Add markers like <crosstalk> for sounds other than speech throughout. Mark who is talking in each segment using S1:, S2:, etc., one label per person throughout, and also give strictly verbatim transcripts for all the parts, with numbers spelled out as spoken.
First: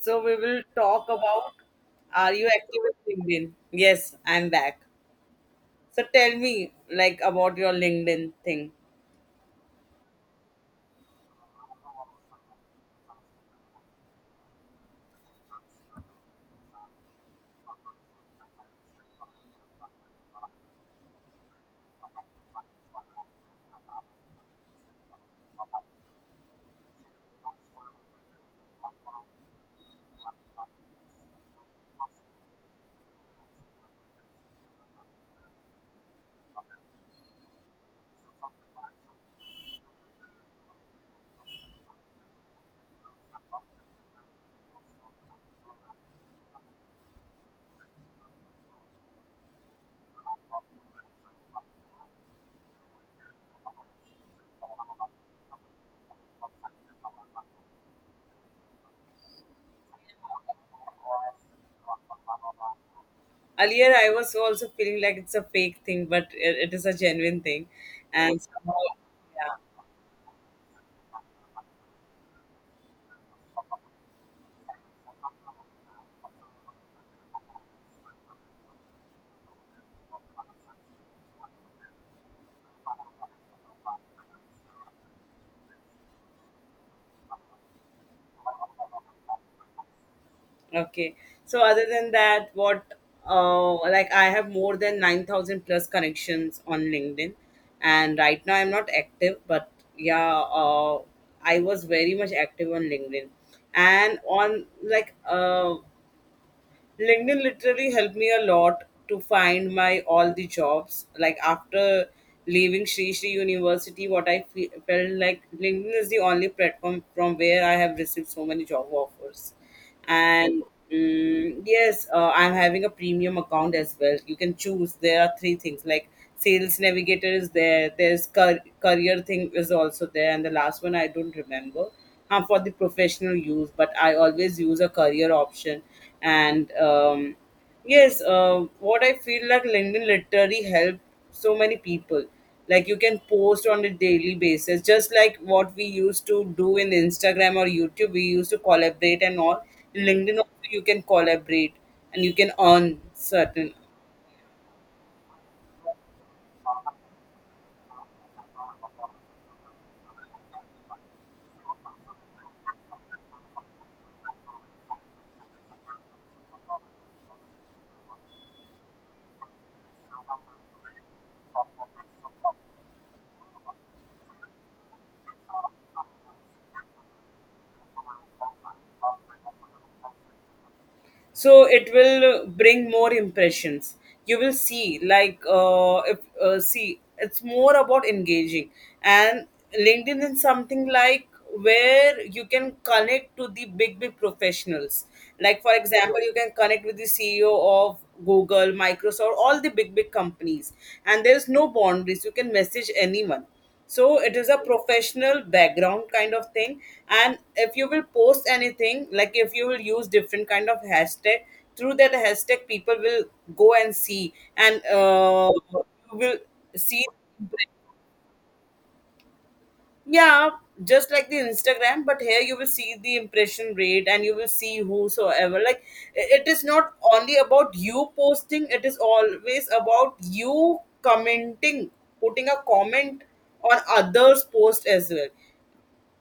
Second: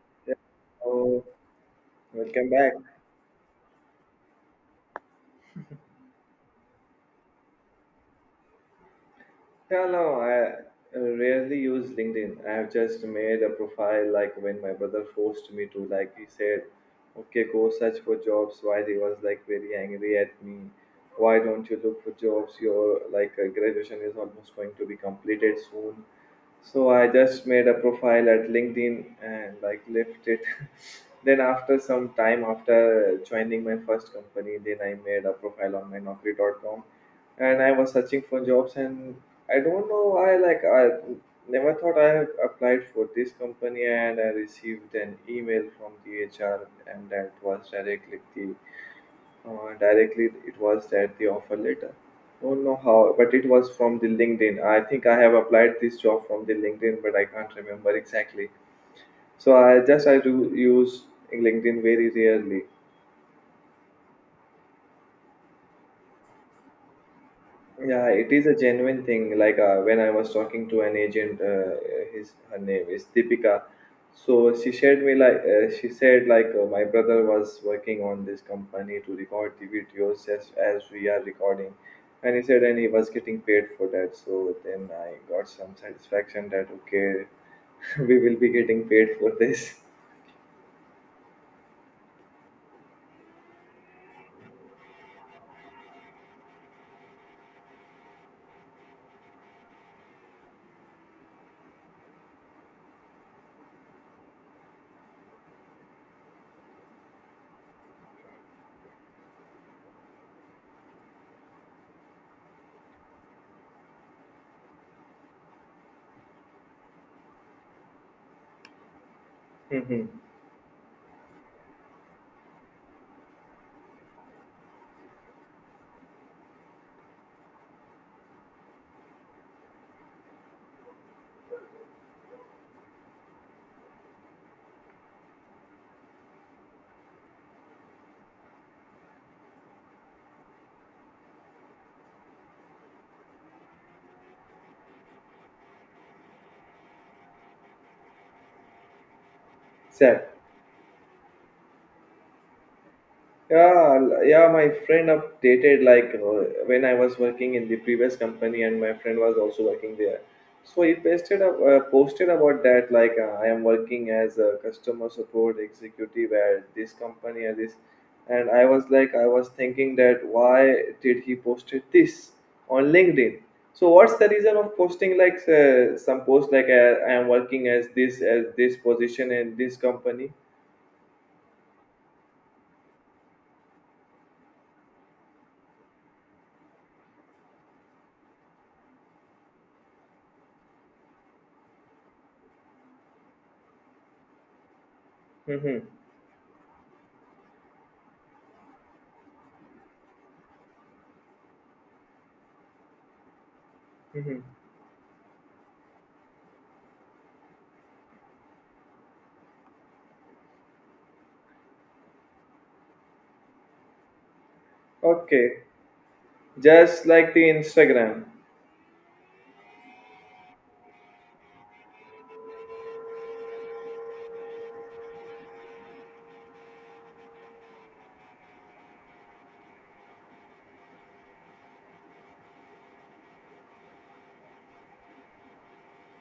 S1: So we will talk
S2: Oh,
S1: about. Are
S2: welcome
S1: you
S2: back.
S1: active with LinkedIn? Yes, I'm back. So tell me like about your LinkedIn thing.
S2: Yeah, no, I uh, rarely use LinkedIn. I have just made a profile like when my brother forced me to, like he said, okay, go search for jobs. Why he was like very angry at me. Why don't you look for jobs? Your like uh, graduation is almost going to be completed soon. So I just made a profile at LinkedIn and like left it. <laughs> Then after some time after joining my first company, then I made a profile on my naukri dot com. And I was searching for jobs, and I don't know why like I never thought I had applied for this company, and I received an email from the H R, and that was directly the uh, directly it was that the offer letter. Don't know how, but it was from the LinkedIn. I think I have applied this job from the LinkedIn, but I can't remember exactly. So I just I do use LinkedIn very rarely.
S1: Earlier I was also feeling like it's a fake thing, but it, it is a genuine thing.
S2: Yeah, it
S1: And
S2: is a
S1: somehow
S2: genuine thing. Like uh, when I was talking to an agent, uh, his her name is Deepika. So she shared me like uh, she said like uh, my brother was working on this company to record the videos as as we are recording, and he said and he was getting paid for that. So then I got some satisfaction that okay, <laughs> we will be getting paid for this.
S1: yeah. Okay. So other than that, what uh like I have more than nine thousand plus connections on LinkedIn, and right now I'm not active, but yeah, uh I was very much active on LinkedIn and on like uh LinkedIn literally helped me a lot to find my all the jobs. Like after leaving Sri Sri University, what I fe- felt like LinkedIn is the only platform from where I have received so many job offers.
S2: <laughs>
S1: And mm, yes, uh, I'm having a premium account as well. You can choose. There are three things like sales navigator is there. There's car- career thing is also there, and the last one I don't remember, um, for the professional use, but I always use a career option. And um, yes, uh, what I feel like, LinkedIn literally help so many people. Like you can post on a daily basis, just like what we used to do in Instagram or YouTube. We used to collaborate and all. In
S2: Sad.
S1: LinkedIn also you can collaborate and you can earn certain.
S2: Yeah, l- yeah, my friend updated like uh, when I was working in the previous company and my friend was also working there. So he posted up, uh, posted about that like uh, I am working as a customer support executive at this company at this, and I was like I was thinking that why did he posted this on LinkedIn? So what's the reason of posting like uh, some post like uh, I am working as this as this position in this company?
S1: So it will bring more impressions. You will see like, uh, if uh, see, it's more about engaging. And LinkedIn is something like where you can connect to the big big professionals. Like for
S2: Mm-hmm.
S1: example, you can connect with the CEO of Google, Microsoft, all the big big companies, and there's no boundaries, you can message anyone. So it
S2: Mm-hmm.
S1: is a professional background kind of thing. And if you will post anything, like if you will use different kind of hashtag, through that hashtag people will go and see, and uh,
S2: Okay.
S1: you will see.
S2: Just like the Instagram.
S1: Yeah, just like the Instagram, but here you will see the impression rate, and you will see whosoever like, i- it is not only about you posting, it is always about you commenting, putting a comment on others post as well.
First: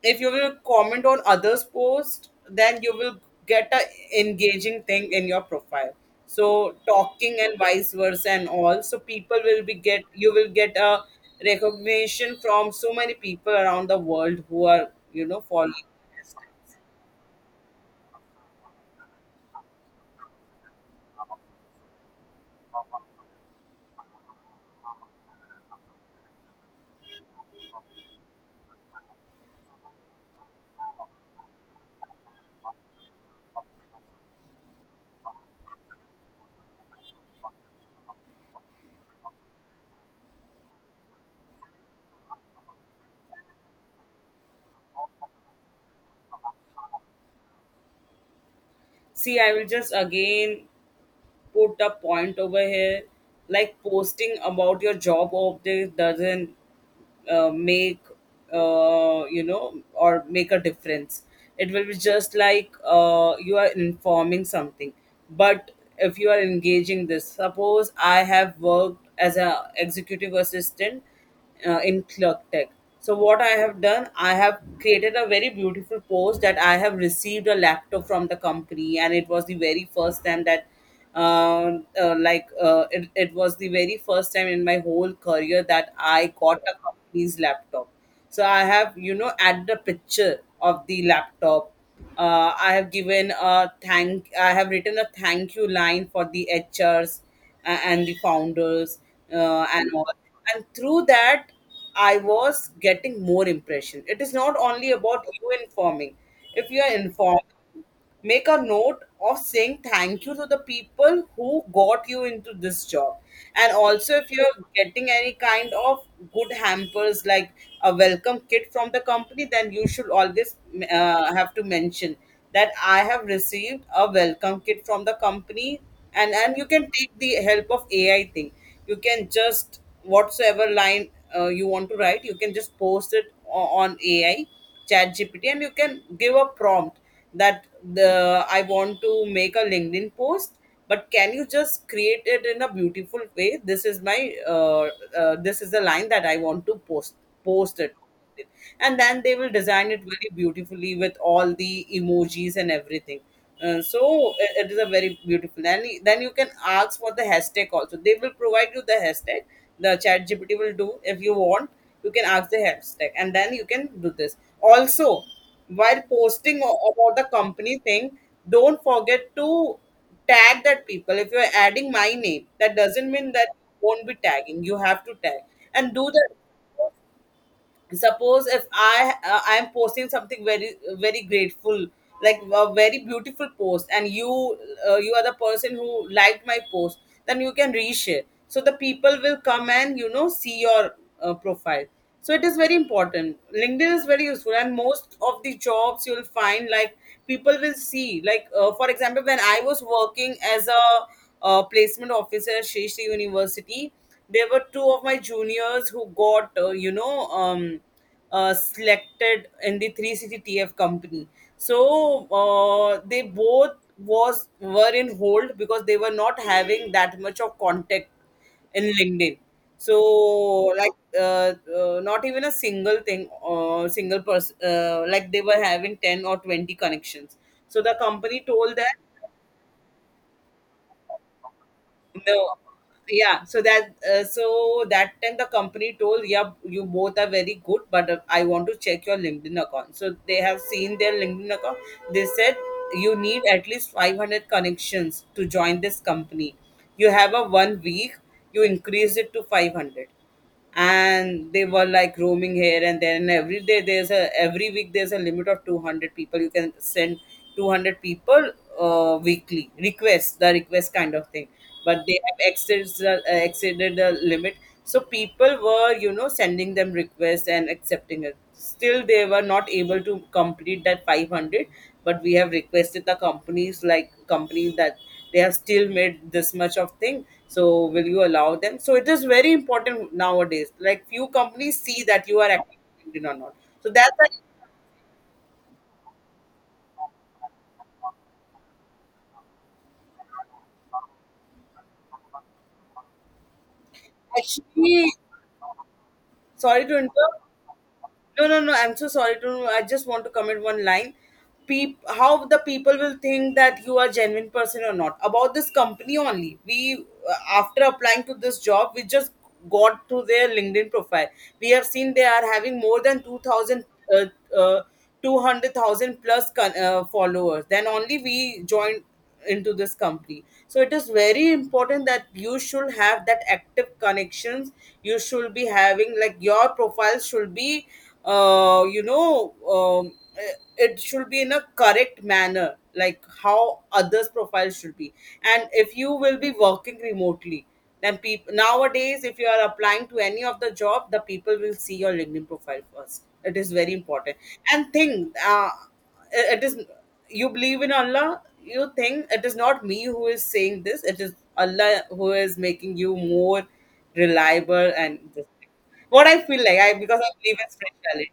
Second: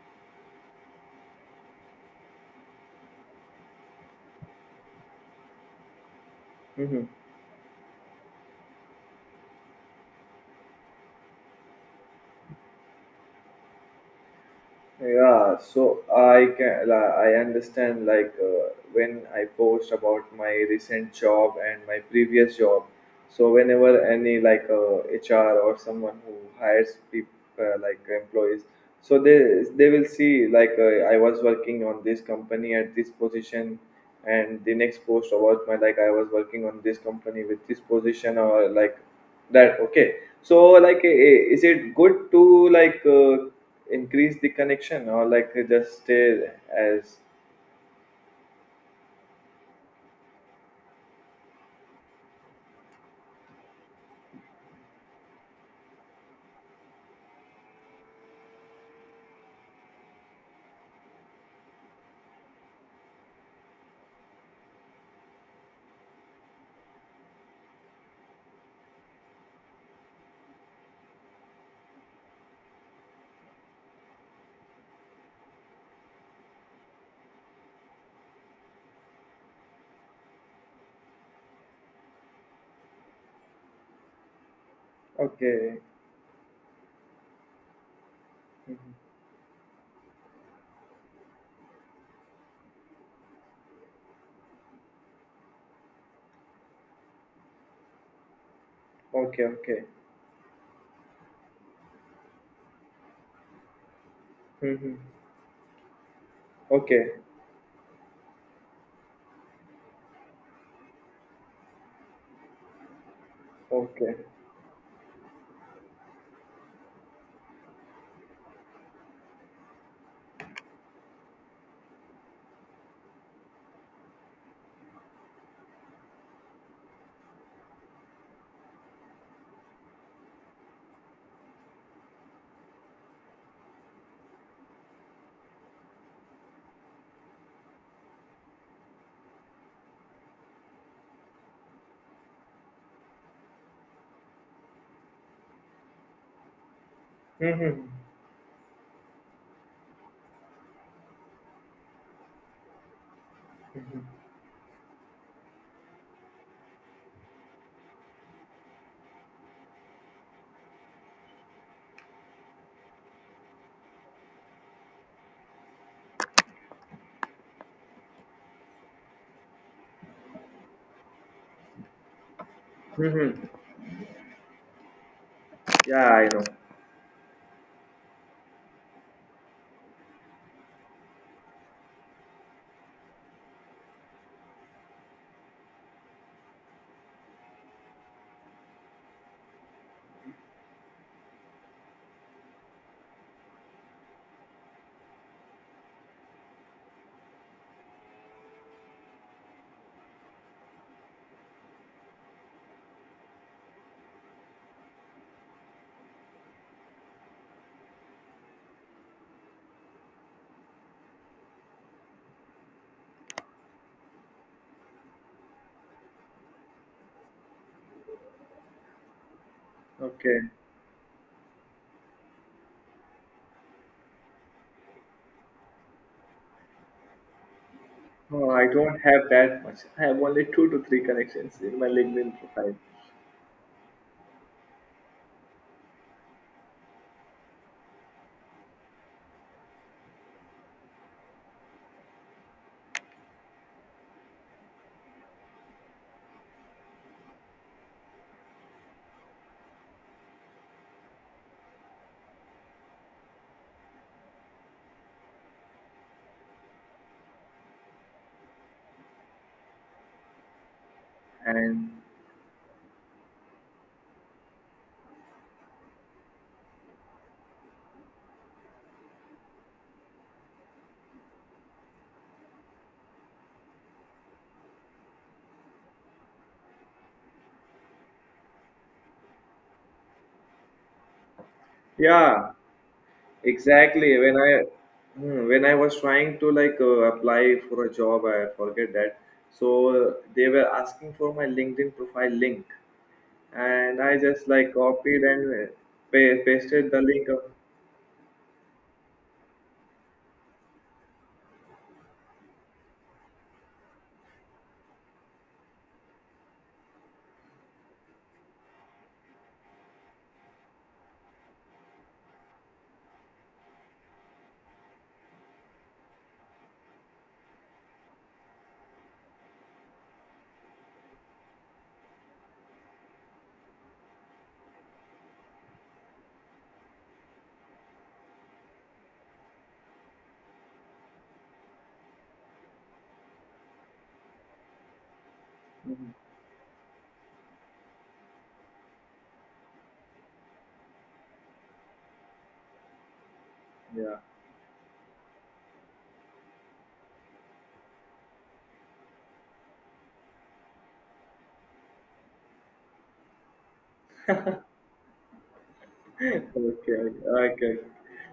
S1: If you will comment on others post, then you will get a engaging thing in your profile. So
S2: Mhm.
S1: talking and vice versa and all, so people will be get, you will get a recognition from so many people around the world who are, you know,
S2: Yeah,
S1: following.
S2: so I can li- I understand like uh, when I post about my recent job and my previous job. So whenever any like uh, H R or someone who hires people uh, like employees, so they they will see like uh, I was working on this company at this position, and the next post about my like I was working on this company with this position or like that. Okay, so like uh, is it good to like uh, increase the connection or like just stay as
S1: See, I will just again put a point over here. Like posting about your job update doesn't uh, make, uh, you know, or make a difference. It will be just like, uh, you are informing something. But if you are engaging, this suppose I have worked as an executive assistant uh, in Clerktech. So what I have done, I have created a very beautiful post that I have received a laptop from the company, and it was the very first time that, uh, uh, like, uh, it, it was the very first time in my whole career
S2: okay.
S1: that I got a company's laptop. So I
S2: Mhm.
S1: have, you know, added a picture of the laptop. Uh, I have given a thank. I have written a thank you line for the H Rs a- and the founders,
S2: Okay,
S1: uh,
S2: okay.
S1: and all. And through that, I was getting more impression. It is not only
S2: Mhm.
S1: about you informing. If you are
S2: Okay,
S1: informed, make a note of saying thank you to the people who got you into this job. And
S2: okay.
S1: also, if you're getting any kind of good hampers like a welcome kit from the company, then you should always uh, have to mention that I have received a welcome kit from the company. And and you can take the help of AI thing. You can just whatsoever line uh, you want to write, you can just post it o- on AI, chat GPT, and you can give a prompt that, the I want to make a LinkedIn post, but can you just create it in a beautiful way? This is my uh, uh, this is the line that I want to post, post
S2: Mhm.
S1: it, and then they will design it very beautifully with all the emojis and everything. Uh, so it it is a very beautiful, and then you can ask for the hashtag also, they will provide you the hashtag. The chat GPT will do. If you want, you can ask the hashtag, and then you can do this also. While posting o- about the company thing, don't forget to tag that people. If you're adding my name, that doesn't mean
S2: Mhm.
S1: that you won't be tagging, you have to tag and do
S2: Yeah, I
S1: that.
S2: know.
S1: Suppose if i uh, I am posting something very very grateful, like a very beautiful post, and you, uh, you are the person who liked my post, then you can reshare, so the people will come and, you know, see your uh, profile. So it is very important, LinkedIn is very useful, and most of the jobs you'll find like people will see like, uh, for example, when I was working as a uh, placement officer at Shri Shri University, there were two of my juniors who got, uh, you know um, uh, selected in the three sixty T F company. So uh, they both was were in hold because they were not having that much of contact in LinkedIn. So
S2: Okay.
S1: like, uh, uh, not even a single thing or single person, uh, like they were having ten or twenty connections. So the
S2: No,
S1: company
S2: I
S1: told that.
S2: don't have that much. I have only two to three connections in my LinkedIn
S1: No.
S2: profile.
S1: Yeah. So that uh, so that time the company told, yeah, you both are very good, but uh, I want to check your LinkedIn account. So they have seen their LinkedIn account. They said you need at least five hundred connections to join this company. You have a one week. You increase it to five hundred, and they were like roaming here and there, and every day there's a every week there's a limit of two hundred people you can send, two hundred people uh, weekly requests, the request kind of thing.
S2: And
S1: But they have exceeded the, uh, exceeded the limit. So people were, you know, sending them requests and accepting it, still they were not able to complete that five hundred. But we have requested the companies, like companies that they have still made this much of thing, so will you allow them. So it is very important nowadays, like few companies see that you are
S2: yeah,
S1: actually Indian or not. So that's
S2: exactly.
S1: like
S2: When i Hmm, when I was trying to like uh, apply for a job. I forget that. So uh, they were asking for my LinkedIn profile link, and I just like
S1: actually,
S2: copied and pa-
S1: sorry
S2: pasted
S1: to
S2: the link
S1: interrupt.
S2: of
S1: No, no, no. I'm so sorry to. I just want to comment one line. Peep, how the people will think that you are genuine person or not, about this company only. We, uh, after applying to this job, we just got to their LinkedIn profile. We have seen they are having more than two thousand, uh, uh, two hundred thousand plus con- uh, followers. Then only we joined into this company. So it is very important that you should have that active connections. You should be having like your profile should be uh you know um, eh, it should be in a correct manner, like how others profile should be. And if you will be working remotely, then people nowadays, if you are applying to any of the job, the people will see your LinkedIn profile first, it is very
S2: yeah.
S1: important. And thing, uh, it is, you believe in Allah, you think it is not me who is saying this, it is Allah who is making you more reliable and this thing.
S2: <laughs>
S1: What I
S2: Okay,
S1: feel like, I because I believe in
S2: okay.
S1: spirituality.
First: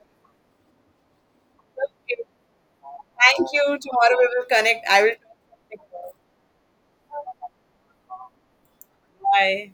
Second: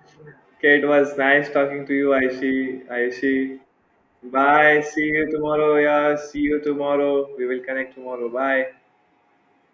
S2: Okay, it was nice talking to you,
S1: Okay.
S2: Aishi.
S1: Thank
S2: Aishi.
S1: you, tomorrow we will
S2: Bye.
S1: connect, I
S2: See
S1: will
S2: you
S1: talk
S2: tomorrow.
S1: something more.
S2: Yeah, see you tomorrow. We will connect tomorrow. Bye.
S1: Bye.